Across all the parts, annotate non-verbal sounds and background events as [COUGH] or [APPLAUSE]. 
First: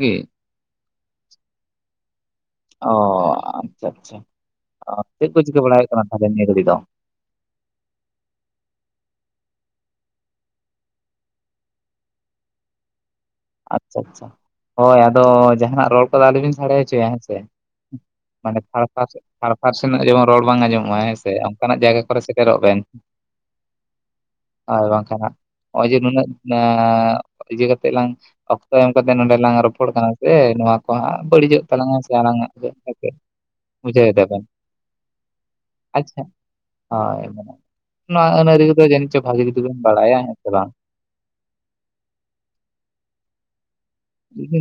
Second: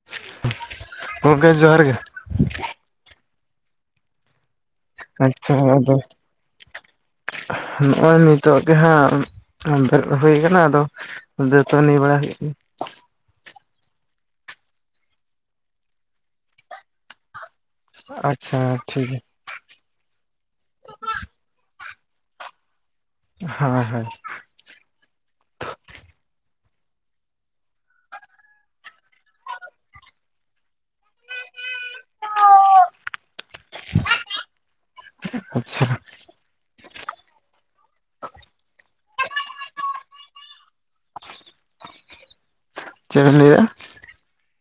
ᱜᱮ ᱜᱚᱢᱠᱮ ᱡᱚᱦᱟᱨ ᱜᱮ ᱚ ᱟᱪᱪᱷᱟ ᱟᱪᱪᱷᱟ ᱪᱮᱫ ᱠᱚ ᱟᱪᱪᱷᱟ ᱪᱤᱠᱟᱹ ᱵᱟᱲᱟᱭ ᱦᱩᱭᱩᱜ ᱟᱫᱚ ᱠᱟᱱᱟ ᱛᱟᱦᱟᱞᱮ ᱱᱤᱭᱟᱹ ᱜᱷᱟᱹᱲᱤ ᱫᱚ? ᱱᱚᱜᱼᱚᱭ ᱱᱤᱛᱚᱜ ᱜᱮ ᱦᱟᱹᱜ ᱵᱮᱨᱮᱫ ᱦᱩᱭ ᱟᱠᱟᱱᱟ ᱟᱫᱚ ᱫᱟᱛᱟᱱᱤ ᱵᱟᱲᱟ ᱦᱩᱭᱩᱜ ᱠᱟᱱᱟ ᱟᱪᱪᱷᱟ ᱟᱪᱪᱷᱟ ᱦᱳᱭ ᱟᱫᱚ ᱡᱟᱦᱟᱱᱟᱜ ᱨᱚᱲ ᱠᱚᱫᱚ ᱟᱞᱚᱵᱤᱱ ᱥᱟᱰᱮ ᱦᱚᱪᱚᱭᱟ ᱦᱮᱸ ᱥᱮ ᱢᱟᱱᱮ ᱟᱪᱪᱷᱟ ᱴᱷᱤᱠ ᱜᱮᱭᱟ ᱦᱟᱨᱯᱷᱟᱨ ᱥᱮᱱᱟᱜ ᱡᱮᱢᱚᱱ ᱨᱚᱲ ᱵᱟᱝ ᱟᱸᱡᱚᱢᱚᱜᱼᱟ ᱦᱮᱸ ᱥᱮ ᱚᱱᱠᱟᱱᱟᱜ ᱡᱟᱭᱜᱟ ᱠᱚᱨᱮ ᱥᱮᱴᱮᱨᱚᱜ ᱵᱮᱱ ᱦᱳᱭ ᱦᱳᱭ ᱟᱨᱠᱷᱟᱱ ᱦᱟᱹᱜ ᱱᱚᱜᱼᱚᱭ ᱡᱮ ᱱᱩᱱᱟᱹᱜ ᱤᱭᱟᱹ ᱠᱟᱛᱮᱜ ᱞᱟᱝ ᱚᱠᱛᱚ ᱮᱢ ᱠᱟᱛᱮ ᱱᱚᱰᱮ ᱞᱟᱝ ᱨᱚᱯᱚᱲ ᱠᱟᱱᱟ ᱥᱮ ᱱᱚᱣᱟ ᱠᱚ ᱦᱟᱸᱜ ᱵᱟᱹᱲᱤᱡᱚᱜ ᱛᱟᱞᱟᱝᱟ ᱥᱮ ᱟᱞᱟᱝᱟ ᱵᱩᱡᱷᱟᱹᱣ ᱫᱟᱵᱤᱱ᱾ᱟᱪᱪᱷᱟ ᱟᱪᱪᱷᱟ ᱦᱳᱭ, ᱱᱚᱣᱟ ᱟᱹᱱ ᱟᱹᱨᱤ ᱠᱚᱫᱚ ᱡᱟᱹᱱᱤᱡ ᱪᱚ ᱵᱷᱟᱹᱜᱤ ᱡᱩᱫ ᱵᱤᱱ ᱵᱟᱲᱟᱭᱟ ᱦᱮᱸ ᱥᱮ ᱵᱟᱝ ᱪᱮᱫ ᱵᱤᱱ ᱞᱟᱹᱭᱼᱮᱟ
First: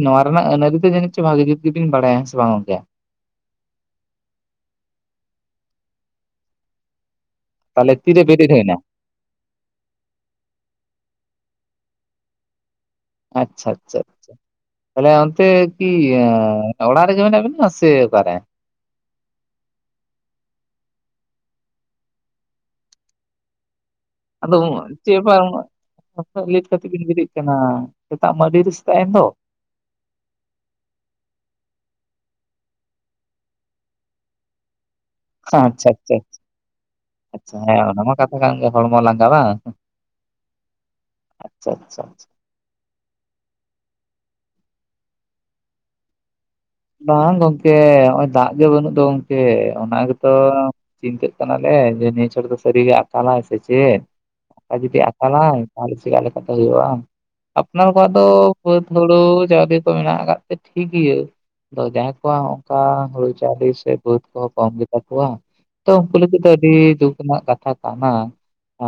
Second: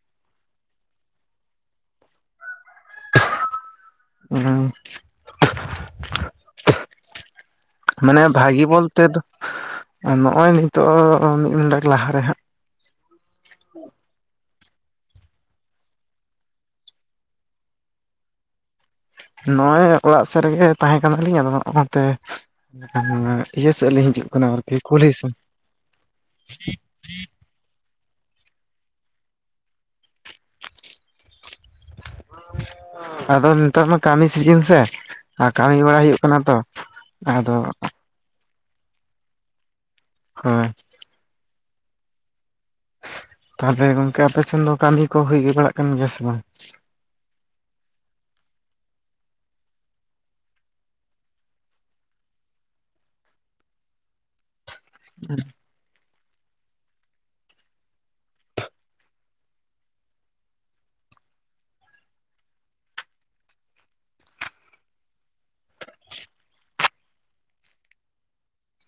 ᱱᱚᱣᱟ ᱨᱮᱱᱟᱜ ᱟᱹᱱ ᱟᱹᱨᱤ ᱫᱚ ᱡᱟᱹᱱᱤᱡ ᱪᱚ ᱵᱷᱟᱜᱹᱤ ᱡᱩᱛ ᱜᱮᱵᱤᱱ ᱵᱟᱲᱟᱭᱟ ᱦᱮᱸ ᱥᱮ ᱵᱟᱝ ᱜᱚᱝᱠᱮ? [UNINTELLIGIBLE] ᱛᱟᱦᱚᱞᱮ ᱛᱤᱨᱮ ᱢᱟᱱᱮ ᱵᱮᱨᱮᱫ ᱵᱷᱟᱹᱜᱤ ᱦᱩᱭᱱᱟ? ᱵᱚᱞᱛᱮ ᱱᱚᱜᱼᱚᱭ ᱱᱤᱛᱚᱜ ᱢᱤᱫ ᱰᱚᱸᱰᱮᱠ ᱞᱟᱦᱟᱨᱮ ᱦᱟᱸᱜ ᱟᱪᱪᱷᱟ ᱟᱪᱪᱷᱟ ᱟᱪᱪᱷᱟ ᱛᱟᱦᱚᱞᱮ ᱚᱱᱛᱮ ᱠᱤ ᱚᱲᱟᱜ ᱨᱮᱜᱮ ᱢᱮᱱᱟᱜ ᱵᱮᱱᱟ ᱥᱮ ᱚᱠᱟᱨᱮ ᱱᱚᱜᱼᱚᱭ ᱚᱲᱟᱜ ᱥᱮᱫ ᱨᱮᱜᱮ ᱛᱟᱦᱮᱸ ᱠᱟᱱᱟᱞᱤᱧ ᱟᱫᱚ ᱱᱚᱜᱼᱚᱭ ᱱᱚᱛᱮ ᱵᱟᱠᱷᱟᱱ ᱚᱱᱟ ᱤᱭᱟᱹ ᱥᱮᱫ ᱞᱤᱧ ᱦᱤᱡᱩᱜ ᱠᱟᱱᱟ ᱟᱫᱚ ᱟᱨᱠᱤ ᱠᱩᱞᱦᱤ ᱪᱮᱫ ᱥᱮᱫ ᱵᱮᱯᱟᱨ ᱩᱱᱟᱹᱜ ᱞᱮᱴ ᱠᱟᱛᱮᱱ ᱠᱤᱱ ᱵᱤᱨᱤᱫ ᱠᱟᱱᱟ ᱥᱮᱛᱟᱜ ᱢᱟ ᱟᱹᱰᱤ ᱨᱮ ᱥᱮᱛᱟᱜ ᱮᱱ ᱫᱚ ᱟᱫᱚ ᱱᱮᱛᱟᱨ ᱢᱟ ᱠᱟᱢᱤ ᱥᱤᱡᱤᱱ ᱥᱮ ᱟ ᱟᱪᱪᱷᱟ ᱠᱟᱹᱢᱤ ᱵᱟᱲᱟ ᱟᱪᱪᱷᱟ ᱦᱩᱭᱩᱜ ᱠᱟᱱᱟ ᱛᱚ ᱟᱪᱪᱷᱟ ᱟᱫᱚᱼᱼ ᱦᱮᱸ ᱚᱱᱟ ᱢᱟ ᱠᱟᱛᱷᱟ ᱠᱟᱱ ᱜᱮ ᱦᱚᱲᱢᱚ ᱞᱟᱸᱜᱟ ᱵᱟᱝ ᱦᱚᱸ ᱟᱪᱪᱷᱟ ᱟᱪᱪᱷᱟ ᱟᱪᱪᱷᱟ ᱛᱟᱦᱚᱞᱮ ᱜᱚᱝᱠᱮ ᱟᱯᱮ ᱥᱮᱱ ᱫᱚ ᱠᱟᱹᱢᱤ ᱠᱚ ᱦᱩᱭᱜᱮ ᱵᱟᱲᱟᱜ ᱠᱟᱱ ᱜᱮᱭᱟ ᱥᱮ ᱵᱟᱝ ᱵᱟᱝ ᱜᱚᱝᱠᱮ ᱱᱚᱜᱼᱚᱭ ᱫᱟᱜ ᱜᱮ ᱵᱟᱹᱱᱩᱜ ᱫᱚ ᱜᱚᱝᱠᱮ, ᱚᱱᱟ ᱜᱮᱛᱚᱼᱼ ᱪᱤᱱᱛᱟᱹᱜ ᱠᱟᱱᱟᱞᱮ ᱡᱮ ᱱᱤᱭᱟᱹᱪᱷᱚᱴ ᱫᱚ ᱥᱟᱹᱨᱤᱜᱮ ᱟᱠᱟᱞᱟᱭ ᱥᱮ ᱪᱮᱫ ᱾ ᱟ ᱡᱩᱫᱤ ᱟᱠᱟᱞᱟᱭ ᱛᱟᱦᱚᱞᱮ ᱪᱮᱫ ᱟᱞᱮ ᱥᱮᱫ ᱫᱚ ᱦᱩᱭᱩᱜᱼᱟ ᱾ ᱟᱯᱱᱟᱨ ᱠᱚᱣᱟᱜ ᱫᱚ ᱵᱟᱹᱫᱽ ᱦᱩᱲᱩ ᱪᱟᱣᱞᱮ ᱠᱚ ᱢᱮᱱᱟᱜ ᱟᱠᱟᱫ ᱛᱮ ᱴᱷᱤᱜ ᱜᱤᱭᱟᱹ ᱾ ᱫᱚ ᱡᱟᱦᱟᱸᱭ ᱠᱚᱣᱟᱜ ᱚᱝᱠᱟ ᱦᱩᱲᱩ ᱪᱟᱣᱞᱮ ᱥᱮ ᱵᱟᱹᱫᱽ ᱠᱚᱦᱚᱸ ᱠᱚᱢ ᱜᱮ ᱛᱟᱠᱚᱣᱟ ᱾ ᱛᱚ ᱩᱱᱠᱩ ᱞᱟᱹᱜᱤᱫ ᱫᱚ ᱟᱹᱰᱤ ᱫᱩᱠᱷ ᱨᱮᱱᱟᱜ ᱠᱟᱛᱷᱟ ᱠᱟᱱᱟ᱾ ᱟ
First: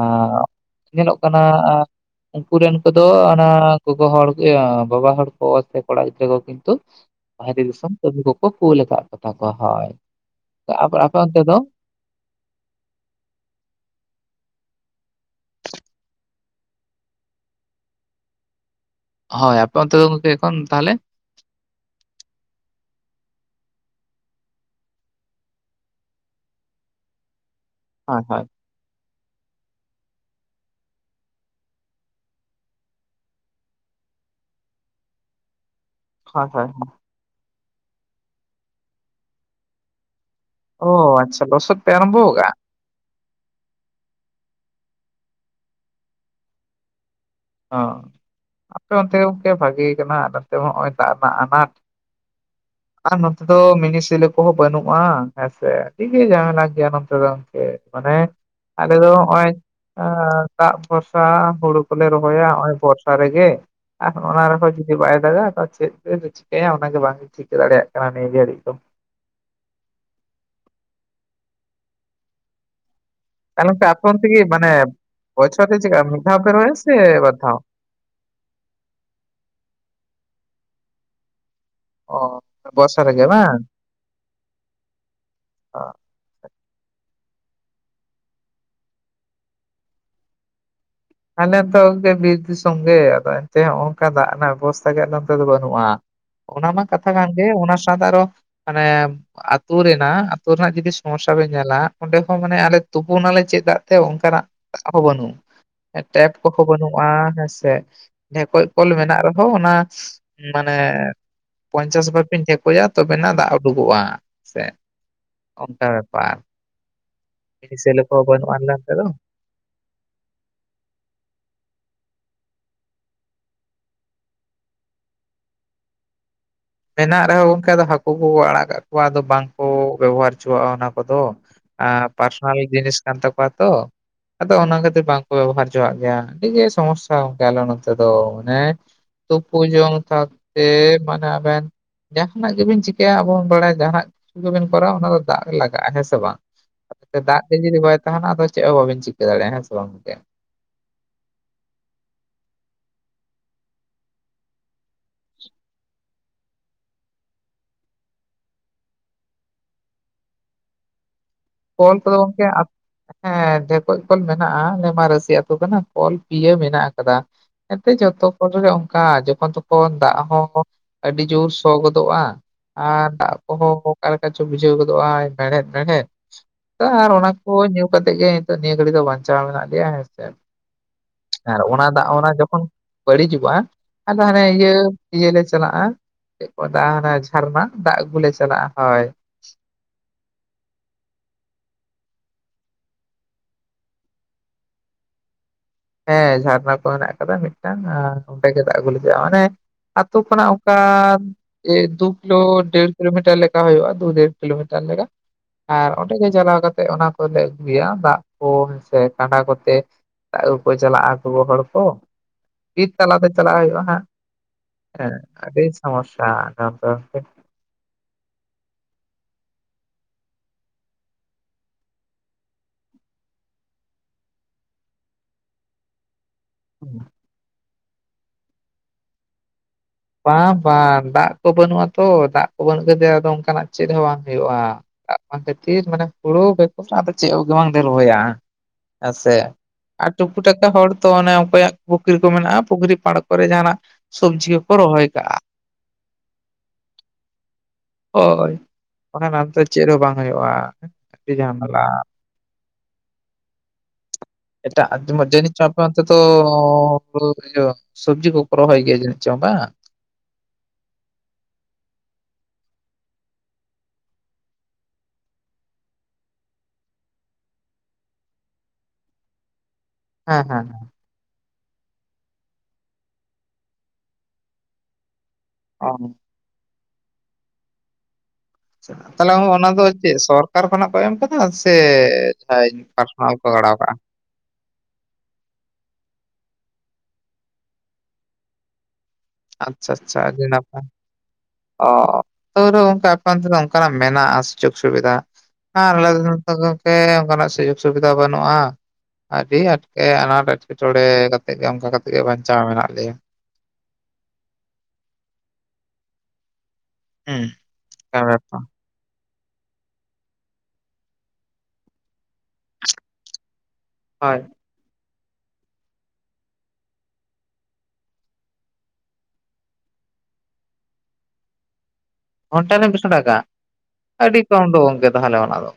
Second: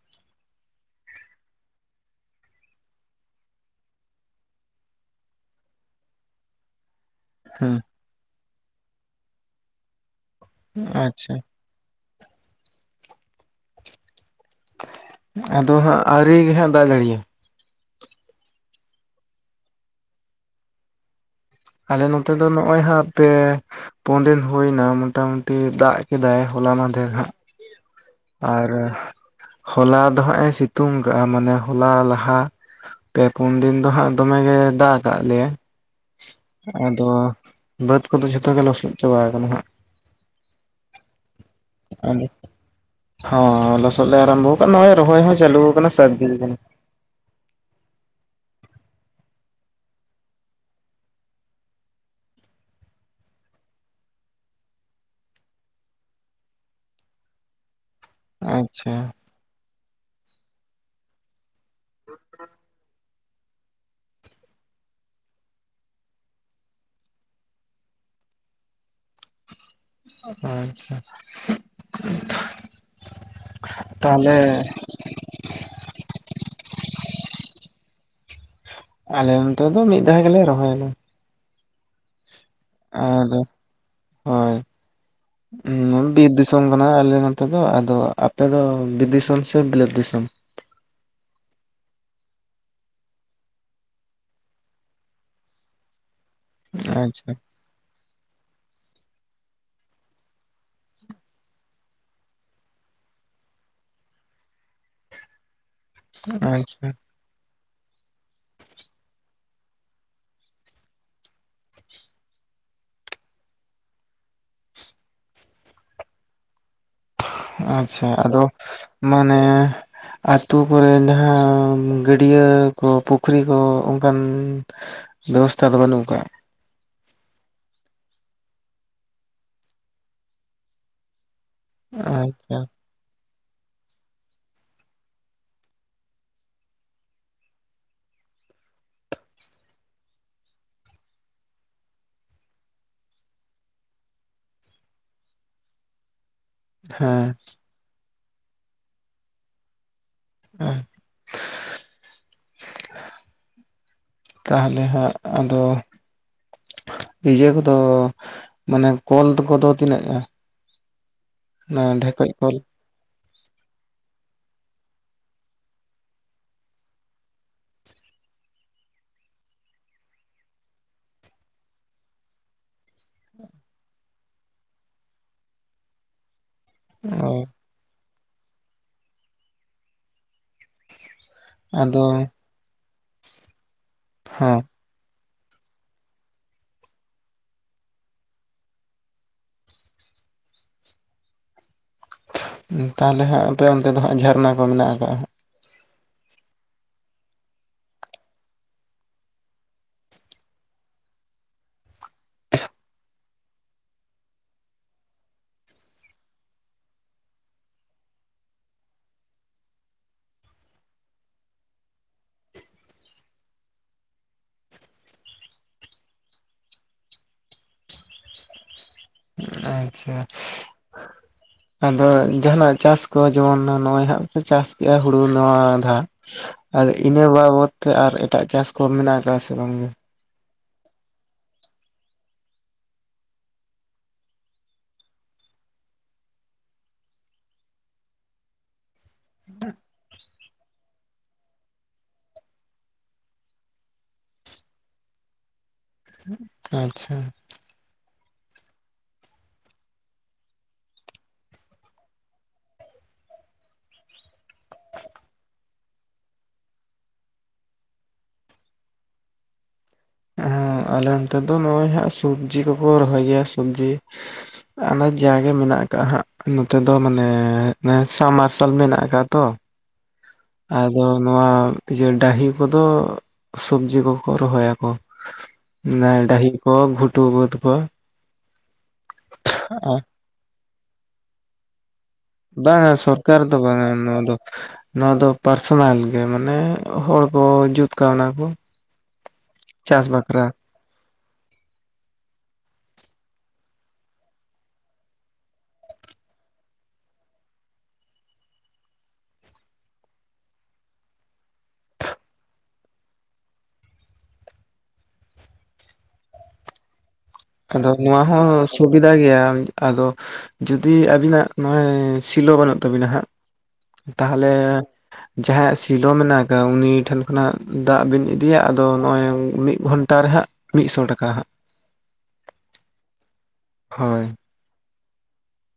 ᱧᱮᱞᱚᱜ ᱠᱟᱱᱟ ᱟᱨᱼᱼ ᱩᱝᱠᱩ ᱨᱮᱱ ᱠᱚᱫᱚ ᱟᱱᱟ ᱜᱚᱜᱚ ᱦᱚᱲᱜᱮ, ᱤᱭᱟᱹ ᱵᱟᱵᱟ ᱦᱚᱲ ᱠᱚ ᱥᱮ ᱠᱚᱲᱟ ᱜᱤᱫᱽᱨᱟᱹ ᱠᱚ ᱠᱤᱱᱛᱩᱼᱼ ᱵᱟᱦᱨᱮ ᱦᱮᱸ ᱫᱤᱥᱚᱢ ᱠᱟᱹᱢᱤ ᱠᱚᱠᱚ ᱠᱩᱞ ᱠᱟᱜ ᱠᱚᱛᱟ ᱠᱚᱣᱟ ᱦᱚᱭ, ᱟᱯᱮ ᱟᱯᱮ ᱟᱪᱪᱷᱟ ᱚᱱᱛᱮ ᱫᱚ? ᱟᱫᱚ ᱦᱟᱸᱜ ᱟᱹᱣᱨᱤ ᱜᱮ ᱦᱟᱸᱜ ᱫᱟᱜ ᱡᱟᱹᱲᱤᱭᱟ ᱦᱚᱭ ᱟᱯᱮ ᱚᱱᱛᱮ ᱫᱚ ᱜᱚᱝᱠᱮ ᱮᱠᱷᱚᱱ ᱛᱟᱦᱚᱞᱮᱼᱼ ᱟᱞᱮ ᱱᱚᱛᱮ ᱫᱚ ᱱᱚᱜᱼᱚᱭ ᱦᱟᱯᱮᱼᱼ ᱯᱩᱱ ᱫᱤᱱ ᱦᱩᱭ ᱮᱱᱟ ᱢᱚᱴᱟᱢᱚᱴᱤ ᱫᱟᱜ ᱠᱮᱫᱟᱭ ᱦᱚᱞᱟ ᱢᱟᱦᱫᱷᱮᱨ ᱦᱟᱸᱜᱼᱼ [UNINTELLIGIBLE] ᱟᱨ ᱦᱚᱞᱟ ᱫᱚ ᱦᱟᱸᱜ ᱮ ᱥᱤᱛᱩᱝ ᱠᱟᱜᱼᱟ। ᱢᱟᱱᱮ ᱦᱚᱞᱟ ᱞᱟᱦᱟ ᱯᱮ ᱯᱩᱱ ᱫᱤᱱ ᱫᱚ ᱦᱟᱸᱜ ᱫᱚᱢᱮ ᱜᱮ ᱫᱟᱜ ᱠᱟᱜ ᱞᱮᱭᱟ। ᱦᱳᱭ ᱦᱳᱭ ᱟᱫᱚ ᱵᱟᱹᱫᱽ ᱠᱚᱫᱚ ᱡᱷᱚᱛᱚ ᱜᱮ ᱞᱚᱥᱚᱫ ᱪᱟᱵᱟ ᱠᱟᱱᱟ ᱦᱟᱸᱜ। ᱚ ᱟᱪᱪᱷᱟ ᱞᱚᱥᱚᱥᱚᱫ ᱯᱮ ᱟᱨᱚᱢᱵᱷᱚ ᱟᱫᱚ ᱠᱟᱜᱼᱟ? ᱦᱚᱸ ᱞᱚᱥᱚᱫ ᱞᱮ ᱟᱨᱟᱢᱵᱷᱚ ᱠᱟᱜᱼᱟ᱾ ᱱᱚᱜ ᱚᱭ ᱨᱚᱦᱚᱭ ᱦᱚᱸ ᱪᱟᱹᱞᱩ ᱟᱠᱟᱱᱟ ᱥᱟᱛ ᱫᱤᱱ ᱜᱟᱱ ᱚ, ᱟᱯᱮ ᱚᱱᱛᱮ ᱜᱚᱢᱠᱮ ᱵᱷᱟᱜᱮ ᱠᱟᱱᱟ। ᱟᱞᱮ ᱱᱚᱛᱮ ᱢᱟ ᱱᱚᱜᱼᱚᱭ ᱫᱟᱜ ᱨᱮᱱᱟᱜ ᱟᱱᱟᱴ। [INAUDIBLE] ᱟᱨ ᱱᱚᱛᱮ ᱫᱚ ᱢᱤᱱᱤᱥᱤᱞᱳ ᱠᱚᱦᱚᱸ ᱵᱟᱹᱱᱩᱜᱼᱟ ᱦᱮᱸᱥᱮ ᱟᱰᱤ ᱜᱮ ᱡᱟᱢᱮᱞᱟ ᱜᱮᱭᱟ ᱱᱚᱛᱮ ᱫᱚ ᱾ ᱢᱟᱱᱮ ᱟᱪᱪᱷᱟ ᱟᱞᱮ ᱫᱚ ᱱᱚᱜ-ᱚᱭ ᱫᱟᱜ ᱵᱷᱚᱨᱥᱟ ᱦᱩᱲᱩ ᱠᱚᱞᱮ ᱨᱚᱦᱚᱭ ᱦᱳᱭᱟ-ᱚᱭ ᱵᱚᱨᱥᱟ ᱨᱮᱜᱮ᱾ ᱟᱨᱦᱚᱸ, ᱚᱱᱟ ᱨᱮᱦᱚᱸ, ᱡᱩᱫᱤ ᱵᱟᱭ ᱫᱟᱜᱟ, ᱛᱚ ᱪᱮᱫ? ᱠᱚ ᱛᱮᱫ ᱠᱚ ᱪᱤᱠᱟᱭᱟ, ᱚᱱᱟᱜᱮ ᱵᱟᱝ ᱪᱤᱠᱟᱹ ᱫᱟᱲᱮᱭᱟᱜ ᱠᱟᱱᱟ ᱱᱤᱡᱮᱨᱮ ᱰᱤᱚᱢ᱾ ᱟᱪᱪᱷᱟ᱾ ᱛᱟᱦᱚᱞᱮ ᱟᱯᱮ ᱛᱟᱦᱚᱞᱮ ᱚᱱᱛᱮᱜᱤ ᱢᱟᱱᱮ ᱵᱚᱪᱷᱨᱮ ᱪᱮᱠᱟ ᱢᱤᱫ ᱫᱷᱟᱣ ᱯᱮ ᱨᱚᱦᱚᱭ ᱥᱮ ᱵᱟᱫᱷᱟᱣ? ᱟᱞᱮ ᱱᱚᱱᱛᱮ ᱫᱚ ᱢᱤᱫ ᱫᱷᱟᱣ ᱜᱮᱞᱮ ᱨᱚᱦᱚᱞᱮ᱾ ᱚ ᱵᱚᱨᱥᱟ ᱨᱮ ᱜᱮ ᱵᱟᱝ [INAUDIBLE] ᱚ ᱦᱩᱸᱻ ᱵᱤᱨ ᱫᱤᱥᱚᱢ ᱠᱟᱱᱟ ᱟᱞᱮ ᱱᱚᱛᱮ ᱫᱚ। ᱟᱫᱚ ᱟᱯᱮᱫᱚ ᱵᱤᱨ ᱫᱤᱥᱚᱢ ᱥᱮ ᱵᱤᱞᱟᱹᱛ ᱫᱤᱥᱚᱢ? ᱟᱞᱮ ᱛᱚ ᱚᱱᱛᱮ ᱵᱤᱨ ᱫᱤᱥᱚᱢᱜ ᱜᱮ। ᱟᱫᱚ ᱮᱱᱛᱮ ᱦᱚᱸ ᱱᱚᱝᱠᱟ ᱫᱟᱜ ᱨᱮᱱᱟᱜ ᱚᱵᱚᱥᱛᱷᱟ ᱜᱮ ᱱᱚᱛᱮ ᱫᱚ ᱵᱟᱹᱱᱩᱜᱼᱟ। ᱚᱱᱟ ᱢᱟ, ᱠᱟᱛᱷᱟ ᱠᱟᱱ ᱟᱪᱪᱷᱟ ᱜᱮ, ᱚᱱᱟ ᱥᱟᱣᱛᱮ ᱟᱨᱚ, ᱢᱟᱱᱮ ᱟᱹᱛᱩ ᱨᱮᱱᱟᱜ, ᱟᱹᱛᱩ ᱨᱮᱱᱟᱜ ᱡᱩᱫᱤ, ᱥᱚᱢᱚᱥᱟ ᱵᱮᱱ ᱧᱮᱞᱟ, ᱚᱸᱰᱮ ᱦᱚᱸ, ᱢᱟᱱᱮ, ᱟᱞᱮ ᱛᱩᱯᱩᱱᱟᱞᱮ ᱪᱮᱫ ᱫᱟᱜ ᱛᱮ, ᱚᱱᱠᱟᱱᱟᱜ ᱟᱯᱟᱼᱚ ᱵᱟᱱᱩᱜ ᱴᱮᱯ ᱠᱚᱦᱚᱸ ᱟᱪᱪᱷᱟ ᱵᱟᱹᱱᱩᱜ-ᱟ ᱦᱮᱸᱥᱮ, ᱰᱷᱮᱠᱚᱡ ᱠᱚᱞ ᱢᱮᱱᱟᱜ ᱨᱮᱦᱚᱸ ᱚᱱᱟ ᱢᱟᱱᱮ ᱯᱚᱧᱪᱟᱥ ᱵᱷᱟᱯᱮᱧ ᱴᱷᱮᱠᱚᱡᱭᱟ ᱛᱚᱵᱮᱱᱟᱜ ᱫᱟᱜ ᱩᱰᱩᱠᱚᱜ-ᱟ ᱥᱮ ᱚᱱᱠᱟ ᱵᱮᱯᱟᱨ ᱢᱤᱱᱤ ᱥᱮᱞᱚ ᱟᱪᱪᱷᱟ ᱠᱚᱦᱚᱸ ᱟᱫᱚ ᱵᱟᱹᱱᱩᱜᱼᱟ ᱟᱞᱮ ᱚᱱᱛᱮ ᱫᱚ ᱢᱟᱱᱮᱼᱼ ᱟᱛᱩ ᱠᱚᱨᱮ ᱡᱟᱦᱟᱸ ᱜᱟᱹᱰᱭᱟᱹ ᱠᱚ ᱯᱩᱠᱷᱨᱤ ᱠᱚ ᱚᱱᱠᱟᱱ ᱵᱮᱵᱚᱥᱛᱷᱟ ᱫᱚ ᱵᱟᱹᱱᱩᱜᱠᱟ᱾ ᱢᱮᱱᱟᱜ ᱨᱮᱦᱚᱸ ᱚᱱᱠᱟ ᱫᱚ ᱦᱟᱹᱠᱩ ᱠᱚ ᱟᱲᱟᱜ ᱠᱟᱜ ᱠᱚᱣᱟ ᱟᱫᱚ ᱵᱟᱝ ᱠᱚ ᱵᱮᱵᱚᱦᱟᱨ ᱦᱚᱪᱚᱣᱟᱜᱼᱟ ᱚᱱᱟ ᱠᱚᱫᱚ ᱟᱸ ᱟᱪᱪᱷᱟ ᱯᱟᱨᱥᱚᱱᱟᱞ ᱡᱤᱱᱤᱥ ᱠᱟᱱ ᱛᱟᱠᱚᱣᱟ ᱛᱚ᱾ ᱟᱫᱚ ᱚᱱᱟ ᱠᱷᱟᱹᱛᱤᱨ ᱵᱟᱝᱠᱚ ᱵᱮᱵᱚᱦᱟᱨ ᱡᱚᱣᱟᱜ ᱜᱮᱭᱟ ᱟᱹᱰᱤ ᱜᱮ ᱥᱚᱢᱚᱥᱥᱟ ᱟᱞᱮ ᱱᱚᱛᱮ ᱫᱚ ᱢᱟᱱᱮ ᱛᱩᱯᱩ ᱡᱚᱝ ᱥᱟᱦᱟᱸ ᱛᱮ ᱢᱟᱱᱟ ᱡᱟᱦᱟᱸᱱᱟᱜ ᱜᱮᱵᱤᱱ ᱪᱤᱠᱟᱹᱭᱟ ᱟᱵᱚ ᱵᱚᱱ ᱵᱟᱲᱟᱭᱟ ᱡᱟᱦᱟᱸᱱᱟᱜ ᱦᱩ ᱫᱚᱵᱮᱱ ᱠᱚᱨᱟᱣᱟ ᱚᱱᱟ ᱫᱚ ᱫᱟᱜ ᱨᱮ ᱞᱟᱜᱟᱜᱼᱟ ᱦᱮᱸ ᱥᱮ ᱵᱟᱝ ᱦᱮᱸ ᱫᱟᱜ ᱜᱮ ᱡᱩᱫᱤ ᱵᱟᱭ ᱛᱟᱦᱮᱱᱟ ᱟᱫᱚ ᱪᱮᱫ ᱦᱚᱸ ᱵᱟᱵᱤᱱ ᱪᱤᱠᱟᱹ ᱫᱟᱲᱮᱭᱟᱜᱼᱟ ᱦᱮᱸ ᱥᱮ ᱵᱟᱝ ᱜᱚᱝᱠᱮ ᱚ ᱛᱟᱦᱚᱞᱮ ᱦᱟᱸᱜ ᱟᱫᱚᱼᱼ ᱤᱭᱟᱹ ᱠᱚᱫᱚ ᱢᱟᱱᱮ ᱠᱚᱞ ᱠᱚᱫᱚ ᱛᱤᱱᱟᱹᱜ ᱮᱸ ᱠᱚᱞ ᱠᱚᱫᱚ ᱜᱚᱢᱠᱮ ᱠᱚᱞ [INAUDIBLE] ᱦᱮᱸ ᱰᱷᱮᱠᱚᱡ ᱠᱚᱞ ᱢᱮᱱᱟᱜᱼᱟ ᱟᱞᱮ ᱢᱟ ᱨᱟᱹᱥᱤ ᱟᱹᱛᱩ ᱠᱟᱱᱟ ᱠᱚᱞ ᱯᱤᱭᱹ ᱢᱮᱱᱟᱜ ᱟᱠᱟᱫᱟ᱾ ᱮᱱᱛᱮ ᱡᱚᱛᱚ ᱠᱚᱨᱮ ᱜᱮ ᱚᱱᱠᱟ ᱡᱚᱠᱷᱚᱱ ᱛᱚᱠᱷᱚᱱ ᱫᱟᱜ ᱦᱚᱸ ᱟᱹᱰᱤ ᱡᱚᱨ ᱥᱚ ᱜᱚᱫᱚᱜᱼᱟ᱾ ᱟᱨ ᱫᱟᱜ ᱠᱚᱦᱚᱸ ᱚᱠᱟ ᱞᱮᱠᱟ ᱪᱚ ᱵᱩᱡᱷᱟᱹᱣ ᱜᱚᱫᱚᱜᱼᱟ ᱢᱮᱲᱦᱮᱫ ᱢᱮᱲᱦᱮᱫ ᱟᱨ ᱚ ᱚᱱᱟ ᱠᱚ ᱧᱩ ᱠᱟᱛᱮᱫ ᱜᱮ ᱱᱤᱛᱚᱜ ᱱᱤᱭᱟᱹ ᱜᱷᱟᱹᱲᱤ ᱫᱚ ᱵᱟᱧᱪᱟᱣ ᱢᱮᱱᱟᱜ ᱞᱮᱭᱟ ᱦᱮᱸᱥᱮ ᱟᱨ ᱚᱱᱟ ᱟᱫᱚ ᱫᱟᱜ ᱚᱱᱟ ᱡᱚᱠᱷᱚᱱ ᱵᱟᱹᱲᱤᱡᱚᱜᱼᱟ ᱟᱫᱚ ᱦᱟᱱᱮ ᱦᱮᱸ ᱤᱭᱟᱹᱼᱼ ᱤᱭᱟᱹ ᱞᱮ ᱪᱟᱞᱟᱜᱼᱟ ᱪᱮᱫ ᱫᱟᱜ ᱡᱷᱟᱨᱱᱟ ᱫᱟᱜ ᱟᱹᱜᱩᱞᱮ ᱪᱟᱞᱟᱜᱼᱟ ᱦᱳᱭ ᱛᱟᱦᱚᱞᱮ ᱦᱟᱸᱜ ᱟᱯᱮ ᱚᱱᱛᱮ ᱫᱚ ᱦᱟᱸᱜ ᱡᱷᱟᱨᱱᱟ ᱠᱚ ᱢᱮᱱᱟᱜ ᱟᱠᱟᱟᱜᱼᱟ? ᱦᱮᱸ ᱡᱷᱟᱨᱱᱟ ᱠᱚ ᱢᱮᱱᱟᱜ ᱟᱠᱟᱫᱟ ᱢᱤᱫᱴᱟᱝ ᱚᱸᱰᱮ ᱜᱮ ᱫᱟᱜ ᱜᱩᱞᱤᱡᱼᱟ ᱢᱟᱱᱮᱼᱼ ᱛᱳ ᱠᱷᱚᱱᱟᱜ ᱚᱠᱟᱼᱼ ᱮ ᱫᱩ ᱠᱤᱞᱳ ᱰᱮᱲ ᱠᱤᱞᱳᱢᱤᱴᱟᱨ ᱞᱮᱠᱟ ᱦᱩᱭᱩᱜᱼᱟ ᱫᱩ ᱰᱮᱲ ᱠᱤᱞᱳᱢᱤᱴᱟᱨ ᱞᱮᱠᱟ᱾ ᱟᱨ ᱚᱸᱰᱮ ᱜᱮ ᱪᱟᱞᱟᱣ ᱠᱟᱛᱮᱜ ᱚᱱᱟ ᱠᱚᱞᱮ ᱟᱹᱜᱩᱭᱟ ᱫᱟᱜ ᱠᱚ ᱥᱮ ᱠᱟᱸᱰᱟ ᱠᱚᱛᱮ ᱜᱩ ᱠᱚ ᱪᱟᱞᱟᱜᱼᱟ ᱜᱚᱜᱚ ᱦᱚᱲ ᱠᱚ ᱵᱤᱨᱤᱛ ᱛᱟᱞᱟᱛᱮ ᱪᱟᱞᱟᱜ ᱦᱩᱭᱩᱜᱼᱟ ᱦᱟᱸᱜ᱾ ᱦᱮᱸ ᱟᱰᱤ ᱥᱚᱢᱚᱥᱥᱟ ᱟᱪᱪᱷᱟ᱾ ᱟᱫᱚ ᱡᱟᱦᱟᱱᱟᱜ ᱪᱟᱥᱠᱩ ᱡᱮᱢᱚᱱ ᱱᱚᱜᱼᱚᱭ ᱦᱟᱸᱜ ᱯᱮ ᱪᱟᱥ ᱠᱮᱜᱼᱟ ᱦᱩᱲᱩ ᱱᱚᱣᱟ ᱫᱟᱜ ᱟᱫᱚ ᱤᱱᱟᱹ ᱵᱟᱵᱚᱛ ᱛᱮ ᱟᱨ ᱮᱴᱟᱜ ᱪᱟᱥ ᱠᱚ ᱢᱮᱱᱟᱜ ᱟᱠᱟᱫᱟ ᱥᱮ ᱵᱟᱝᱜᱮ ᱵᱟᱝ ᱵᱟᱝ ᱫᱟᱜ ᱠᱚ ᱵᱟᱹᱱᱩᱜᱼᱟᱛᱚ ᱫᱟᱜ ᱠᱚ ᱵᱟᱹᱱᱩᱜ ᱠᱷᱟᱡ ᱟᱫᱚ ᱚᱱᱠᱟᱱᱟᱜ ᱪᱮᱫ ᱦᱚᱸ ᱵᱟᱝ ᱦᱩᱭᱩᱜᱼᱟ ᱫᱟᱜ ᱵᱟᱝ ᱛᱮ ᱛᱷᱤᱨ ᱢᱟᱱᱮ ᱦᱩᱲᱩ ᱵᱮᱠᱚᱨ ᱟᱫᱚ ᱪᱮᱫ ᱦᱚᱸᱜ ᱵᱟᱝ ᱜᱮ ᱞᱮ ᱨᱚᱦᱚᱭᱟ᱾ ᱟᱪᱪᱮ ᱟᱨ ᱴᱩ [UNINTELLIGIBLE] ᱟᱛᱳ ᱛᱟᱞᱟ ᱦᱚᱲ ᱛᱚ ᱚᱱᱮ ᱚᱠᱚᱭᱟᱜ ᱯᱩᱠᱷᱨᱤ ᱠᱚ ᱢᱮᱱᱟᱜᱼᱟ ᱯᱩᱠᱷᱨᱤ ᱯᱟᱲ ᱠᱚᱨᱮ ᱡᱟᱦᱟᱱᱟᱜ ᱥᱚᱵᱽᱡᱤ ᱠᱚ ᱠᱚ ᱨᱚᱦᱚᱭ ᱠᱟᱜᱼᱟ ᱟᱪᱪᱷᱟ ᱦᱳᱭ ᱚᱱᱟᱛᱮ ᱪᱮᱫᱦᱚᱸ ᱵᱟᱝ ᱦᱩᱭᱩᱜᱼᱟ ᱟᱹᱰᱤ ᱡᱷᱟᱢᱮᱞᱟ ᱮᱴᱟ ᱟ ᱢᱚᱡᱮ ᱱ ᱪᱯᱛ ᱛᱚ ᱤᱭᱟᱹᱼᱼ ᱥᱚᱵᱽᱡᱤ ᱠᱚᱠᱚ ᱨᱚᱦᱚᱭ ᱜᱮᱭᱟ ᱡᱤᱱᱤᱡ ᱪᱚ ᱵᱟᱝ ᱦᱮᱸ ᱟᱞᱮ ᱚᱱᱛᱮ ᱫᱚ ᱱᱚᱜᱼᱚᱭ ᱦᱟᱸᱜ ᱥᱚᱵᱽᱡᱤ ᱠᱚᱠᱚ ᱨᱚᱦᱚᱭ ᱜᱮᱭᱟ ᱥᱚᱵᱽᱡᱤ ᱚᱱᱮ ᱡᱟ ᱜᱮ ᱢᱮᱱᱟᱜ ᱟᱠᱟᱜ ᱦᱟᱸᱜ ᱱᱚᱛᱮ ᱫᱚ ᱢᱟᱱᱮ ᱥᱟ ᱢᱟᱨᱟᱨᱥᱟᱞ ᱢᱮᱱᱟᱜ ᱟᱠᱟᱜ ᱛᱚ᱾ ᱦᱮᱸ ᱦᱮᱸ ᱦᱮᱸ ᱟᱫᱚ ᱱᱚᱣᱟ ᱤᱭᱟᱹ ᱰᱟᱹᱦᱤ ᱠᱚᱫᱚ ᱥᱚᱵᱽᱡᱤ ᱠᱚᱠᱚ ᱨᱚᱦᱚᱭᱟᱠᱚ᱾ ᱚ ᱱᱟ ᱰᱟᱹᱦᱤ ᱠᱚ ᱜᱷᱩᱴᱩ ᱵᱟᱹᱛ ᱠᱚ ᱛᱟᱦᱚᱞᱮ ᱚᱱᱟ ᱫᱚ ᱪᱮᱫ ᱥᱚᱨᱠᱟᱨ ᱠᱷᱚᱱᱟᱜ ᱠᱚ ᱮᱢ ᱠᱟᱫᱟ ᱥᱮᱼᱼ ᱵᱟᱝᱟ ᱥᱚᱨᱠᱟᱨ ᱫᱚ ᱵᱟᱝᱟ ᱱᱚᱣᱟ ᱫᱚᱼᱼ ᱱᱚᱣᱟ ᱫᱚ ᱯᱟᱨᱥᱚᱱᱟᱞ ᱜᱮ ᱢᱟᱱᱮ ᱦᱚᱲ ᱠᱚ ᱡᱩᱛ ᱠᱟᱣᱱᱟ ᱠᱚ ᱟᱪᱪᱷᱟ ᱪᱟᱥ ᱟᱪᱪᱷᱟ ᱟᱹᱰᱤ ᱵᱟᱠᱷᱨᱟ ᱱᱟᱯᱟᱭ ᱚ ᱛᱟᱣ ᱨᱮ ᱚᱱᱠᱟ ᱟᱯᱮ ᱚᱱᱛᱚᱮ ᱚᱱᱠᱟᱱᱟᱜ ᱢᱮᱱᱟᱜᱼᱟ ᱥᱩᱡᱳᱜᱽ ᱥᱩᱵᱤᱫᱷᱟ ᱦᱮ ᱟᱞᱮ ᱫᱚ ᱱᱚ ᱜᱚᱢᱠᱮ ᱚᱱᱠᱟᱱᱟᱜ ᱥᱩᱡᱳᱜᱽ ᱥᱩᱵᱤᱫᱷᱟ ᱵᱟᱹᱱᱩᱜᱼᱟ ᱟᱹᱰᱤ ᱟᱸᱴᱠᱮ ᱟᱱᱟᱴ ᱮᱴᱠᱮᱴᱚᱬᱮ ᱠᱟᱛᱮ ᱜᱮ ᱚᱱᱠᱟ ᱠᱟᱛᱮ ᱜᱮ ᱵᱟᱧᱪᱟᱣ ᱢᱮᱱᱟᱜ ᱞᱮᱭᱟ ᱦᱩᱸ ᱟᱫᱚ ᱱᱚᱣᱟ ᱦᱚᱸ ᱵᱮᱯᱟᱨ ᱥᱩᱵᱤᱫᱟ ᱜᱮᱭᱟ ᱟᱫᱚ ᱡᱩᱫᱤ ᱟᱵᱤᱱᱟᱜ ᱱᱚᱜᱼᱚᱭ ᱥᱤᱞᱚ ᱵᱟᱹᱱᱩᱜ ᱛᱟᱵᱤᱱᱟ ᱦᱟᱸᱜ ᱦᱳᱭ ᱛᱟᱦᱚᱞᱮ ᱡᱟᱦᱟᱸᱭᱟᱜ ᱥᱤᱞᱚ ᱢᱮᱱᱟᱜ ᱟᱠᱟᱫ ᱩᱱᱤ ᱴᱷᱮᱱ ᱠᱷᱚᱱᱟᱜ ᱫᱟᱜ ᱵᱤᱱ ᱤᱫᱤᱭᱟ ᱟᱫᱚ ᱱᱚᱜ ᱚᱭ ᱢᱤᱫ ᱜᱷᱚᱱᱴᱟ ᱨᱮᱦᱟᱸ ᱢᱤᱫᱥᱚ ᱴᱟᱠᱟ ᱦᱟᱸᱜ ᱜᱷᱚᱱᱴᱟ ᱨᱮ ᱢᱤᱥᱥᱚ ᱴᱟᱠᱟ ᱦᱳᱭ ᱟᱹᱰᱤ ᱠᱚᱢ ᱫᱚ ᱜᱚᱢᱠᱮ ᱛᱟᱦᱚᱞᱮ ᱚᱱᱟ ᱫᱚ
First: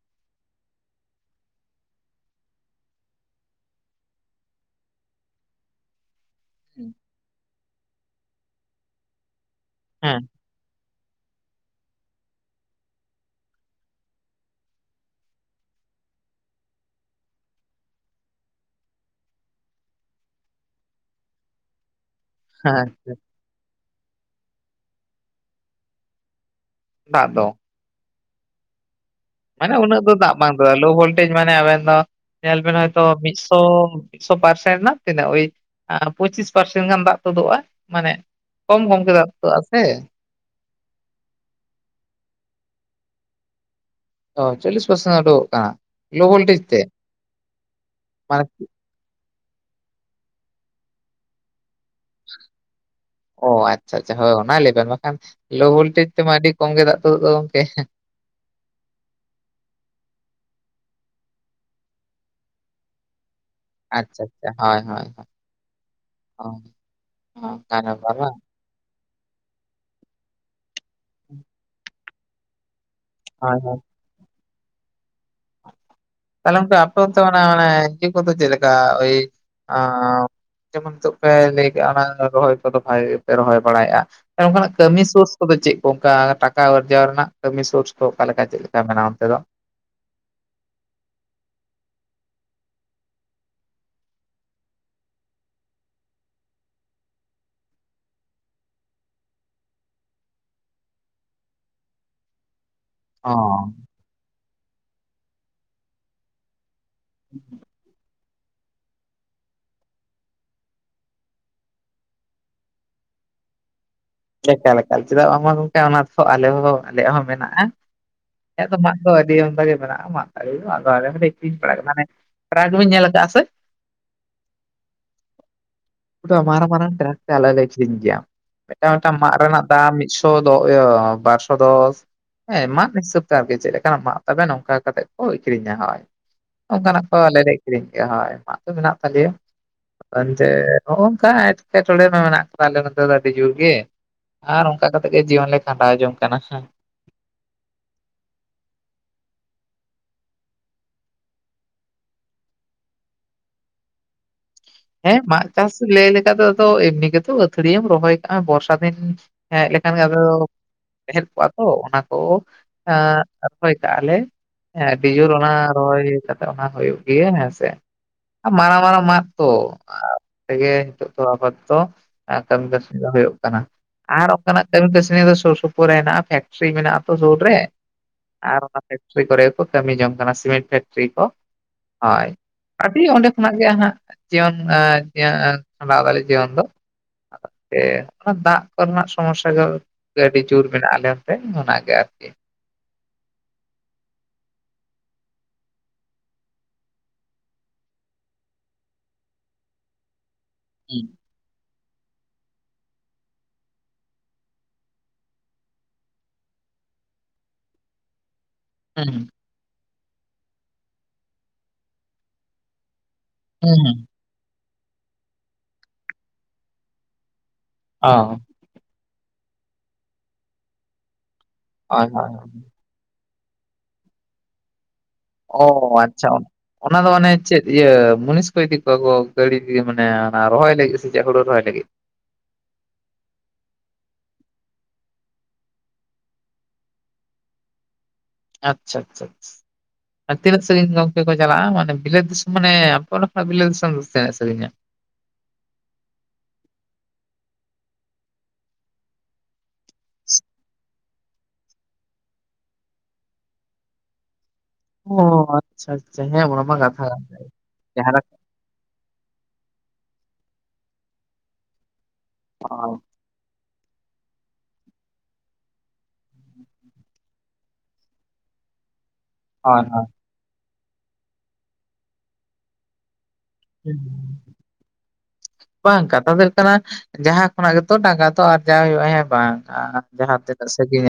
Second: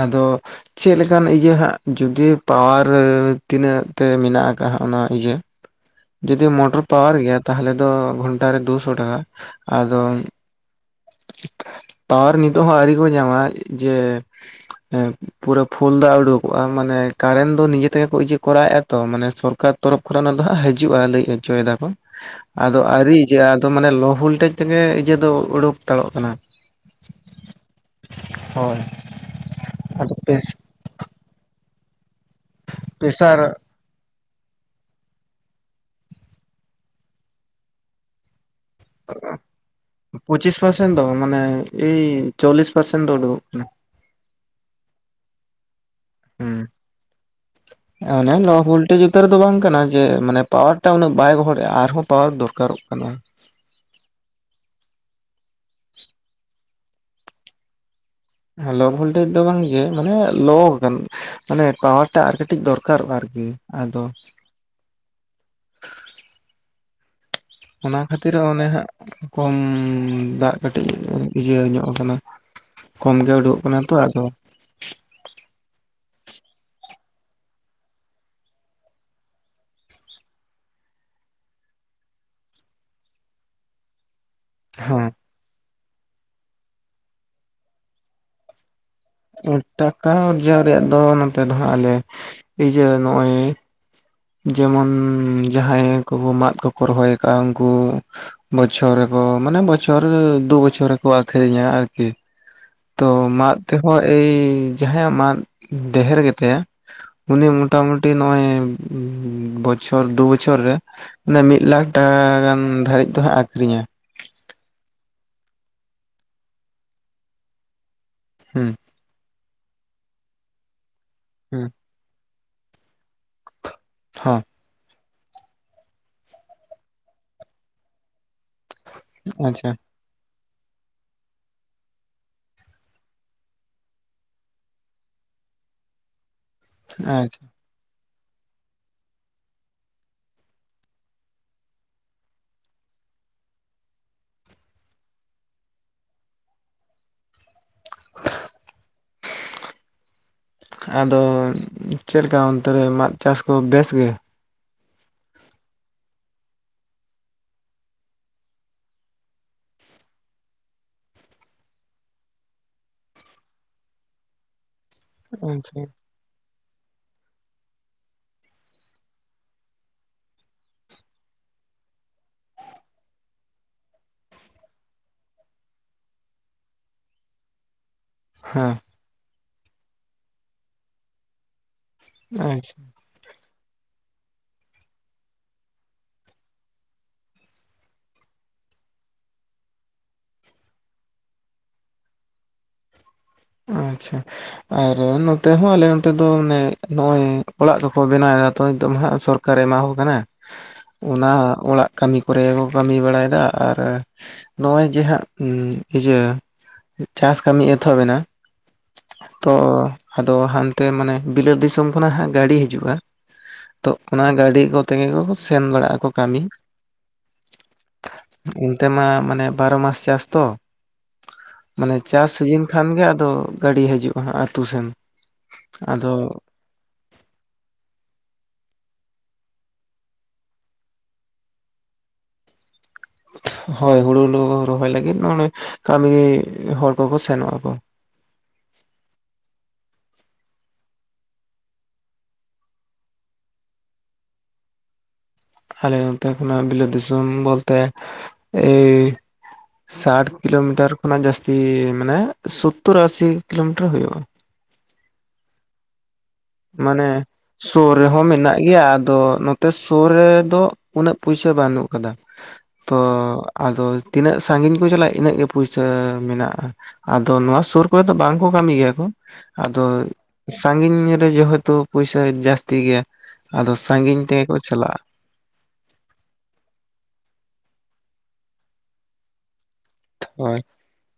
ᱟᱫᱚ ᱪᱮᱫ ᱞᱮᱠᱟᱱ ᱤᱭᱟᱹ ᱦᱟᱸᱜ ᱡᱩᱫᱤ ᱯᱟᱣᱟᱨ ᱛᱤᱱᱟᱹᱜ ᱛᱮ ᱢᱮᱱᱟᱜ ᱟᱠᱟᱜ ᱚᱱᱟ ᱤᱭᱟᱹ ᱡᱚᱫᱤ ᱢᱚᱴᱚᱨ ᱯᱟᱣᱟᱨ ᱜᱮᱭᱟ ᱛᱟᱦᱚᱞᱮ ᱫᱚ ᱜᱷᱚᱱᱴᱟᱨᱮ ᱫᱩᱥᱚ ᱴᱟᱠᱟ ᱟᱫᱚ ᱦᱮᱸ [INAUDIBLE] ᱯᱟᱣᱟᱨ ᱱᱤᱛᱚᱜ ᱦᱚᱸ ᱟᱹᱣᱨᱤ ᱠᱚ ᱧᱟᱢᱟ ᱡᱮ ᱯᱩᱨᱟᱹ ᱯᱷᱩᱞ ᱫᱟᱜ ᱩᱰᱩᱠᱚᱜᱼᱟ ᱢᱟᱱᱮ ᱠᱟᱨᱮᱱᱴ ᱫᱚ ᱱᱤᱡᱮ ᱛᱮᱜᱮᱠᱚ ᱤᱭᱟᱹ ᱠᱚᱨᱟᱣ ᱮᱼᱟ ᱛᱚ ᱢᱟᱱᱮ ᱥᱚᱨᱠᱟᱨ ᱛᱚᱨᱚᱯᱷ ᱠᱷᱨᱮᱱᱟᱜ ᱫᱚ ᱦᱟᱜ ᱦᱤᱡᱩᱜ ᱦᱤᱡᱩᱜᱼᱟ ᱞᱟᱹᱭ ᱦᱚᱪᱚᱭ ᱫᱟᱠᱚ ᱟᱫᱚ ᱟᱹ ᱟᱪᱪᱷᱟ ᱮᱫᱚ ᱢᱟᱱᱮ ᱞᱳ ᱵᱷᱞᱴᱮᱡᱽ ᱛᱮᱜᱮ ᱤᱭᱟᱹ ᱫᱚ ᱩᱰᱳᱠ ᱛᱟᱲᱚᱜ ᱠᱟᱱᱟ ᱫᱟᱜ ᱫᱚ ᱦᱳᱭ ᱢᱟᱱᱮ ᱩᱱᱟᱹᱜ ᱫᱚ ᱟᱫᱚ ᱫᱟᱜ ᱯᱮᱥ ᱵᱟᱝ ᱫᱩᱞᱼᱟ ᱞᱳ ᱵᱷᱳᱞᱴᱮᱡᱽ ᱢᱟᱱᱮ ᱟᱵᱮᱱ ᱫᱚ ᱧᱮᱞ ᱵᱮᱱ ᱦᱚᱭᱛᱳ ᱯᱮᱥᱟᱨ ᱢᱤᱫᱥᱚ ᱢᱤᱫᱥᱚ ᱯᱟᱨᱥᱮᱱ ᱨᱮᱱᱟᱜ ᱛᱤᱱᱟᱹᱜ ᱳᱭ ᱯᱚᱸᱪᱤᱥ ᱯᱟᱨᱥᱮᱱ ᱜᱟᱱ ᱫᱟᱜ ᱛᱩᱫᱩᱜᱼᱟ ᱢᱟᱱᱮ ᱠᱚᱢ ᱠᱚᱢ ᱜᱮ ᱫᱟᱢ ᱛᱚᱫᱳ ᱟᱥᱮ ᱯᱚᱪᱤᱥ ᱯᱟᱨᱥᱮᱱᱴ ᱫᱚ ᱢᱟᱱᱮ ᱮᱭ ᱪᱚᱞᱞᱤᱥ ᱯᱟᱨᱥᱮᱱᱴ ᱫᱚ ᱚᱪᱚ ᱠᱚᱜ ᱠᱟᱱᱟ ᱚ ᱪᱚᱞᱞᱤᱥ ᱯᱟᱨᱥᱮᱱᱴ ᱩᱰᱩᱠᱚᱜ ᱠᱟᱱᱟ ᱞᱳ ᱵᱷᱞᱴᱮᱡᱽ ᱛᱮ ᱚᱱᱮ ᱢᱟᱱᱮ ᱱᱚᱣᱟ ᱵᱷᱞᱴᱮᱡᱽ ᱩᱛᱟᱹᱨ ᱫᱚ ᱵᱟᱝ ᱠᱟᱱᱟ ᱡᱮ ᱢᱟᱱᱮ ᱯᱟᱣᱟᱨ ᱴᱟ ᱩᱱᱟᱹᱜ ᱵᱟᱭ ᱦᱚᱲ ᱟᱨᱦᱚᱸ ᱯᱟᱣᱟᱨ ᱫᱚᱨᱠᱟᱨᱚᱜ ᱠᱟᱱᱟ᱾ ᱚ ᱟᱪᱪᱷᱟ ᱟᱪᱪᱷᱟ ᱦᱳᱭ ᱚᱱᱟ ᱞᱵᱮᱱ ᱵᱟᱠᱷᱟᱱ ᱞᱳ ᱵᱷᱞᱴᱮᱡᱽ ᱛᱮᱢᱟ ᱟᱹᱰᱤ ᱠᱚᱢ ᱜᱮ ᱫᱟᱜ ᱛᱩᱫᱩᱜ ᱫᱚ ᱜᱚᱝᱠᱮ ᱞᱳ ᱵᱷᱞᱴᱮᱡᱽ ᱫᱚ ᱵᱟᱝᱜᱮ ᱢᱟᱱᱮ ᱞᱳ ᱜᱟᱱ ᱢᱟᱱᱮ ᱯᱟᱣᱟᱨ ᱴᱟ ᱟᱨ ᱠᱟᱹᱴᱤᱡ ᱫᱚᱨᱠᱟᱨᱚᱜᱼᱟ ᱟᱨᱠᱤ᱾ ᱟᱫᱚ ᱟᱪᱪᱷᱟ ᱟᱪᱪᱷᱟ ᱦᱳᱭ ᱦᱳᱭ [INAUDIBLE] ᱚᱱᱟ ᱵᱮᱯᱟᱨ ᱠᱷᱟᱹᱛᱤᱨ ᱵᱟᱝ ᱚᱱᱮ ᱦᱟᱸᱟᱜ ᱠᱚᱢ ᱫᱟᱜ ᱠᱟᱹᱴᱤᱡ ᱤᱭᱟᱹ ᱧᱚᱜ ᱠᱟᱱᱟ ᱠᱚᱢᱜᱮ ᱦᱳᱭ ᱩᱰᱩᱠᱚᱜ ᱦᱳᱭ ᱠᱟᱱᱟ ᱛᱚ ᱟᱫᱚ ᱛᱟᱦᱚᱞᱮ ᱩᱱᱠᱩ ᱟᱯᱮ ᱚᱱᱛᱮ ᱢᱟᱱᱮ ᱠᱚᱫᱚ ᱥᱤ ᱠᱚᱫᱚ ᱪᱮᱫ ᱞᱮᱠᱟ ᱡᱮᱢᱚᱱ ᱱᱤᱛᱚᱜ ᱯᱮ ᱞᱟᱹᱭ ᱠᱼᱟ ᱚᱱᱟ ᱨᱚᱦᱚᱭ ᱠᱚᱫᱚ ᱵᱷᱟᱜᱮ ᱯᱮ ᱨᱚᱦᱚᱭ ᱵᱟᱲᱟᱭᱮᱫᱼᱟ ᱚᱱᱠᱟᱱᱟᱜ ᱠᱟᱹᱢᱤ ᱦᱮᱸ ᱥᱳᱨᱥ ᱠᱚᱫᱚ ᱪᱮᱫ ᱠᱚ ᱚᱱᱠᱟ ᱴᱟᱠᱟ ᱟᱨᱡᱟᱣ ᱨᱮᱱᱟᱜ ᱠᱟᱹᱢᱤ ᱥᱳᱨᱥ ᱠᱚ ᱚᱠᱟᱮ ᱞᱮᱠᱟ ᱪᱮᱫ ᱞᱮᱠᱟ ᱢᱮᱱᱟᱜᱼᱟ ᱚᱱᱛᱮ ᱫᱚ ᱴᱟᱠᱟ ᱟᱨᱡᱟᱨ ᱨᱮᱭᱟᱜ ᱫᱚ ᱱᱚᱛᱮ ᱫᱚ ᱦᱟᱜ ᱟᱞᱮ ᱤᱭᱟᱹ ᱱᱚᱜᱼᱚᱭ ᱡᱮᱢᱚᱱ ᱡᱟᱦᱟᱸᱭ ᱠᱚ ᱢᱟᱫ ᱠᱚᱠᱚ ᱨᱚᱦᱚᱭ ᱟᱠᱟᱫ ᱩᱱᱠᱩ ᱵᱚᱪᱷᱚᱨ ᱨᱮᱠᱚ ᱢᱟᱱᱮ ᱵᱚᱪᱷᱚᱨ ᱫᱩ ᱵᱚᱪᱷᱚᱨ ᱨᱮᱠᱚ ᱟᱹᱠᱷᱨᱤᱧᱟ ᱟᱨᱠᱤ ᱛᱚ ᱚ ᱢᱟᱫ ᱛᱮᱦᱚᱸ ᱮᱭ ᱡᱟᱦᱟᱸᱭᱟᱜ ᱢᱟᱫ ᱰᱷᱮᱨ ᱜᱮᱛᱟᱭᱟ ᱩᱱᱤ ᱢᱚᱴᱟ ᱢᱩᱴᱤ ᱱᱚᱜᱭ ᱵᱚᱪᱷᱚᱨ ᱫᱩ ᱵᱚᱪᱷᱚᱨ ᱨᱮ ᱮ ᱢᱤᱫ ᱞᱟᱠᱷ ᱴᱟᱠᱟ ᱜᱟᱱ ᱫᱷᱟᱹᱨᱤᱡ ᱫᱚ ᱦᱟᱸᱜ ᱟᱠᱷᱨᱤᱧᱟ᱾ ᱪᱮᱠᱟᱞᱮᱠᱟ ᱪᱮᱫᱟᱜ ᱵᱟᱝᱢᱟ ᱜᱚᱝᱠᱮ ᱚᱱᱟ ᱫᱚ ᱟᱞᱮ ᱦᱚᱸ ᱟᱞᱮᱭᱟᱜ ᱦᱚᱸ ᱢᱮᱱᱟᱜᱼᱟ ᱟᱭᱟᱜ ᱦᱩᱸ ᱫᱚ ᱟᱫᱚ ᱟᱹᱰᱤ ᱚᱱ ᱜᱮ ᱢᱮᱱᱟᱜᱼᱟᱫᱚ ᱦᱩᱸ ᱯᱟᱲ ᱢᱟᱱᱮ ᱯᱧ ᱧᱮᱞ ᱟᱠᱟᱫᱟ ᱪᱟᱜ ᱥᱮ ᱦᱚᱸ ᱢᱟᱨᱟᱝ ᱢᱟᱨᱟᱝ ᱴᱨᱟᱠ ᱛᱮ ᱟᱞᱮᱞᱮ ᱥᱤᱝ ᱜᱮᱭᱟ᱾ ᱮᱴᱟᱜ ᱢᱤᱫᱴᱟᱝ ᱢᱟᱫ ᱨᱮᱱᱟᱜ ᱟᱪᱪᱷᱟ ᱫᱟᱢ ᱢᱤᱫᱥᱚ ᱤᱭᱟᱹ ᱵᱟᱨᱥᱚ ᱫᱚᱥ ᱦᱮᱸ ᱢᱟᱫ ᱦᱤᱥᱟᱹᱵ ᱛᱮ ᱟᱨᱠᱤ ᱪᱮᱫ ᱞᱮᱠᱟᱱᱟᱜ ᱢᱟᱜ ᱛᱟᱵᱮ ᱱᱚᱝᱠᱟ ᱠᱟᱛᱮᱜ ᱠᱚ ᱟᱠᱷᱨᱤᱧᱟ ᱦᱳ ᱚᱱᱠᱟᱱᱟᱜ ᱟᱪᱪᱷᱟ ᱠᱚᱞᱮᱱᱮᱡ ᱠᱤᱨᱤᱧ ᱠᱮᱫᱼᱟ ᱦᱳᱭ ᱟᱭᱢᱟᱛᱚ ᱢᱮᱱᱟᱜ ᱛᱟᱞᱮᱭᱟ ᱮᱱᱛᱮ ᱱᱚᱜ ᱱᱚᱝᱠᱟ ᱮᱴᱠᱮᱴᱚᱬᱮ ᱢᱟ ᱢᱮᱱᱟᱜ ᱠᱟᱫᱟ ᱟᱞᱮ ᱱᱚᱛ ᱫᱚ ᱟᱹᱰᱤ ᱡᱳᱨ ᱜᱮ ᱟᱨ ᱚᱱᱠᱟ ᱠᱟᱛᱮᱜ ᱜᱮ ᱡᱤᱭᱚᱱ ᱞᱮ ᱠᱷᱟᱸᱰᱟᱣ ᱡᱚᱝ ᱠᱟᱱᱟ [INAUDIBLE] ᱟᱫᱚ ᱪᱮᱫ ᱞᱮᱠᱟ ᱚᱱᱛᱮ ᱨᱮ ᱢᱟᱫ ᱪᱟᱥ ᱠᱚ ᱵᱮᱥ ᱜᱮ ᱦᱮᱸ ᱢᱟᱫ ᱪᱟᱥ ᱞᱟᱹᱭ ᱞᱮᱠᱟ ᱫᱚ ᱟ ᱮᱢᱱᱤ ᱜᱮᱛᱚ ᱟᱹᱛᱷᱲᱤᱢ ᱨᱚᱦᱚᱭ ᱠᱟᱜᱼᱟ ᱵᱚᱨᱥᱟ ᱫᱤᱱ ᱦᱮᱸ ᱞᱮᱠᱷᱟᱱ ᱜᱮ ᱟᱫᱚ ᱛᱟᱦᱮᱸ ᱠᱚᱜ-ᱟ ᱛᱚ ᱚᱱᱟ ᱠᱚ ᱟᱯᱷᱚᱭ ᱠᱟᱜ-ᱟ ᱞᱮ ᱦᱮᱸ ᱟᱹᱰᱤ ᱡᱳᱨ ᱚᱱᱟ ᱟᱪᱪᱷᱟ ᱦᱮᱸ ᱨᱚᱦᱚᱭ ᱠᱟᱛᱮ ᱚᱱᱟ ᱦᱩᱭᱩᱜ ᱜᱮᱭᱟ ᱦᱮᱸᱥᱮ ᱢᱟᱨᱟᱝ ᱢᱟᱨᱟᱝ ᱢᱟᱫ ᱛᱚ ᱛᱮᱜᱮ ᱱᱤᱛᱚᱜ ᱫᱚ ᱟᱵᱟ ᱫᱚ ᱠᱟᱹᱢᱤ ᱠᱟᱹᱥᱱᱤ ᱫᱚ ᱦᱩᱭᱩᱜ ᱠᱟᱱᱟ᱾ ᱟᱨ ᱚᱱᱠᱟᱱᱟᱜ ᱠᱟᱹᱢᱤ ᱠᱟᱹᱥᱱᱤ ᱫᱚ ᱥᱩᱨ ᱥᱩᱯᱩᱨ ᱨᱮ ᱦᱮᱱᱟᱜ-ᱟ ᱯᱷᱮᱠᱴᱨᱤ ᱢᱮᱱᱟᱜ-ᱟ ᱛᱚ ᱥᱩᱨ ᱨᱮ᱾ ᱟᱨ ᱚᱱᱟ ᱯᱷᱮᱠᱴᱨᱤ ᱠᱚᱨᱮ ᱠᱚ ᱠᱟᱹᱢᱤ ᱡᱚᱝ ᱠᱟᱱᱟ ᱥᱤᱢᱮᱱᱴ ᱯᱷᱮᱠᱴᱨᱤ ᱠᱚ ᱦᱳᱭ ᱟᱪᱪᱷᱟ ᱟᱹᱰᱤ ᱚᱸᱰᱮ ᱠᱷᱚᱱᱟᱜ ᱜᱮ ᱦᱟᱸᱜ ᱡᱤᱭᱚᱱ ᱟᱠ ᱡᱤᱵᱚᱱ ᱫᱚ ᱠᱷᱟᱰᱟᱣ ᱫᱟᱲᱮᱭᱟᱜ-ᱟ᱾ ᱟᱨ ᱚᱱᱟ ᱫᱟᱜ ᱠᱚᱨᱮᱱᱟᱜ ᱥᱚᱢᱚᱥᱥᱟ ᱫᱚ ᱟᱹᱰᱤ ᱡᱳᱨ ᱢᱮᱱᱟᱜ ᱟᱞᱮ ᱚᱱᱛᱮ ᱚᱱᱟᱜᱮ ᱟᱨᱠᱤ᱾ ᱟᱪᱪᱷᱟ ᱟᱨ ᱱᱚᱛᱮ ᱦᱚᱸ ᱟᱞᱮ ᱱᱚᱛ ᱫᱚ ᱱᱚ-ᱜᱚᱭ ᱚᱲᱟᱜ ᱠᱚᱠᱚ ᱵᱮᱱᱟᱣ ᱮᱫᱟ ᱛᱚ ᱱᱤᱛᱚᱜ ᱦᱟᱸᱜ ᱥᱚᱨ ᱥᱚᱨᱠᱟᱨ ᱮᱢᱟᱣᱟ ᱠᱚ ᱠᱟᱱᱟ ᱦᱩᱸ ᱚᱱᱟ ᱚᱲᱟᱜ ᱠᱟᱹᱢᱤ ᱠᱚᱨᱮ ᱠᱚ ᱠᱟᱹᱢᱤ ᱵᱟᱲᱟᱭᱮᱫᱟ ᱟᱨ ᱱᱚᱜ-ᱚᱭ ᱡᱮ ᱦᱟᱸᱜ ᱤᱭᱟᱹ ᱪᱟᱥ ᱠᱟᱹᱢᱤ ᱮᱛᱚᱦᱚᱵ ᱮᱱᱟ᱾ ᱦᱩᱸ ᱛᱚ ᱟᱫᱚ ᱦᱟᱱᱛᱮ ᱢᱟᱱᱮ ᱵᱤᱞᱟᱹᱛ ᱫᱤᱥᱚᱢ ᱠᱷᱚᱱᱟᱜ ᱦᱟᱸᱜ ᱜᱟᱹᱰᱤ ᱦᱤᱡᱩᱜ-ᱟ ᱦᱩᱸ, ᱛᱚ ᱦᱩᱸ, ᱚᱱᱟ ᱜᱟᱹᱰᱤ ᱠᱚᱛᱮᱜᱮ ᱥᱮᱱ ᱵᱟᱲᱟᱜ-ᱟ ᱠᱟᱹᱢᱤ ᱚ ᱚᱱᱛᱮᱢᱟ ᱢᱟᱱᱮ ᱵᱟᱨᱚ ᱢᱟᱥ ᱪᱟᱥ ᱛᱚ ᱢᱟᱱᱮ ᱦᱳᱭ ᱪᱟᱥ ᱦᱳᱭ ᱥᱤᱡᱤᱱ ᱠᱷᱟᱱᱜᱮ ᱫᱚ ᱜᱟᱹᱰᱤ ᱦᱤᱡᱩᱜ-ᱟ ᱦᱟᱸᱜ ᱟᱹᱛᱩ ᱥᱮᱱ ᱚ ᱟᱫᱚ ᱟᱪᱪᱷᱟ᱾ ᱚᱱᱟ ᱫᱚ ᱟᱱᱮ ᱪᱮᱫ ᱤᱭᱟᱹ ᱢᱩᱱᱤᱥ ᱠᱚ ᱤᱫᱤ ᱠᱚᱣᱟ ᱠᱚ ᱜᱟᱹᱲᱤ ᱢᱟᱱᱮ ᱚᱱᱟ ᱨᱚᱦᱚᱭ ᱞᱟᱹᱜᱤᱫ ᱥᱮ ᱪᱮᱫ ᱦᱩᱲᱩ ᱨᱚᱦᱚᱭ ᱞᱟᱹᱜᱤᱫ ᱦᱳᱭ ᱦᱩᱲᱩ ᱦᱩᱲᱩ ᱨᱚᱦᱚᱭ ᱞᱟᱹᱜᱤᱫ ᱢᱮ ᱠᱟᱹᱢᱤ ᱦᱚᱲ ᱠᱚᱠᱚ ᱥᱮᱱᱚᱜ-ᱟᱠᱚ ᱟᱪᱪᱷᱟ ᱟᱪᱪᱷᱟ ᱟᱪᱪᱷᱟ ᱟᱨ ᱛᱤᱱᱟᱹᱜ ᱥᱟᱺᱜᱤᱧ ᱜᱚᱝᱠᱮ ᱠᱚ ᱪᱟᱞᱟᱜᱼᱟ ᱢᱟᱱᱮ ᱵᱤᱞᱟᱹᱛ ᱫᱤᱥᱚᱢ ᱢᱟᱱᱮ ᱟᱯᱮ ᱠᱷᱱᱟᱜ ᱵᱤᱞᱟᱹᱛ ᱫᱤᱥᱚᱢ ᱫᱚ ᱛᱤᱱᱟᱹᱜ ᱥᱟᱺᱜᱤᱧᱟ ᱟᱞᱮ ᱱᱚᱛᱮ ᱠᱷᱚᱱᱟᱜ ᱵᱤᱞᱟᱹᱛ ᱫᱤᱥᱚᱢ ᱵᱚᱞᱛᱮ ᱮᱭ ᱥᱟᱴ ᱠᱤᱞᱳᱢᱤᱴᱟᱨ ᱠᱷᱚᱱᱟᱜ ᱡᱟᱹᱥᱛᱤ ᱢᱟᱱᱮ ᱥᱳᱛᱛᱳᱨ ᱟᱥᱤ ᱠᱤᱞᱳᱢᱤᱴᱟᱨ ᱦᱩᱭᱩᱜᱼᱟ ᱚ ᱟᱪᱪᱷᱟ ᱟᱪᱪᱷᱟ ᱦᱮᱸᱵᱟᱝ ᱢᱟᱱᱮ ᱥᱩᱨ ᱨᱮᱦᱚᱸ ᱢᱮᱱᱟᱜ ᱜᱮᱭᱟ ᱟᱫᱚ ᱥᱩᱨ ᱨᱮᱫᱚ ᱩᱱᱟᱹᱜ ᱯᱩᱭᱥᱟ ᱵᱟᱹᱱᱩᱜ ᱟᱠᱟᱫᱟ ᱛᱚ ᱦᱳᱭ ᱟᱫᱚ ᱛᱤᱱᱟᱹᱜ ᱥᱟᱺᱜᱤᱧ ᱠᱚ ᱪᱟᱞᱟᱜᱼᱟ ᱤᱱᱟᱹᱜ ᱜᱮ ᱯᱩᱭᱥᱟᱹ ᱢᱮᱱᱟᱜᱼᱟ ᱟᱫᱚ ᱱᱚᱣᱟ ᱥᱩᱨ ᱠᱚᱨᱮ ᱫᱚ ᱵᱟᱝᱠᱚ ᱠᱟᱹᱢᱤ ᱜᱮᱭᱟ ᱠᱚ ᱦᱳᱭ ᱟᱫᱚ ᱦᱳᱭ᱾ ᱥᱟᱺᱜᱤᱧ ᱨᱮ ᱡᱮᱦᱮᱛᱩ ᱯᱚᱭᱥᱟ ᱡᱟᱹᱟᱥᱛᱤ ᱜᱮᱭᱟᱵ ᱦᱩᱸ ᱵᱟᱝ ᱠᱟᱛᱷᱟ ᱫᱚ ᱦᱩᱭᱩᱜ ᱠᱟᱱᱟ ᱡᱟᱸᱦᱟ ᱠᱷᱚᱱᱟᱜ ᱜᱮ ᱛᱚ ᱴᱟᱠᱟ ᱛᱚ ᱟᱨᱡᱟᱣ ᱦᱩᱭᱩᱜᱼᱟ ᱦᱮᱸ ᱵᱟᱝ ᱡᱟᱸᱦᱟ ᱦᱳᱭ ᱛᱤᱱᱟᱹᱜ ᱥᱟᱜᱤᱧ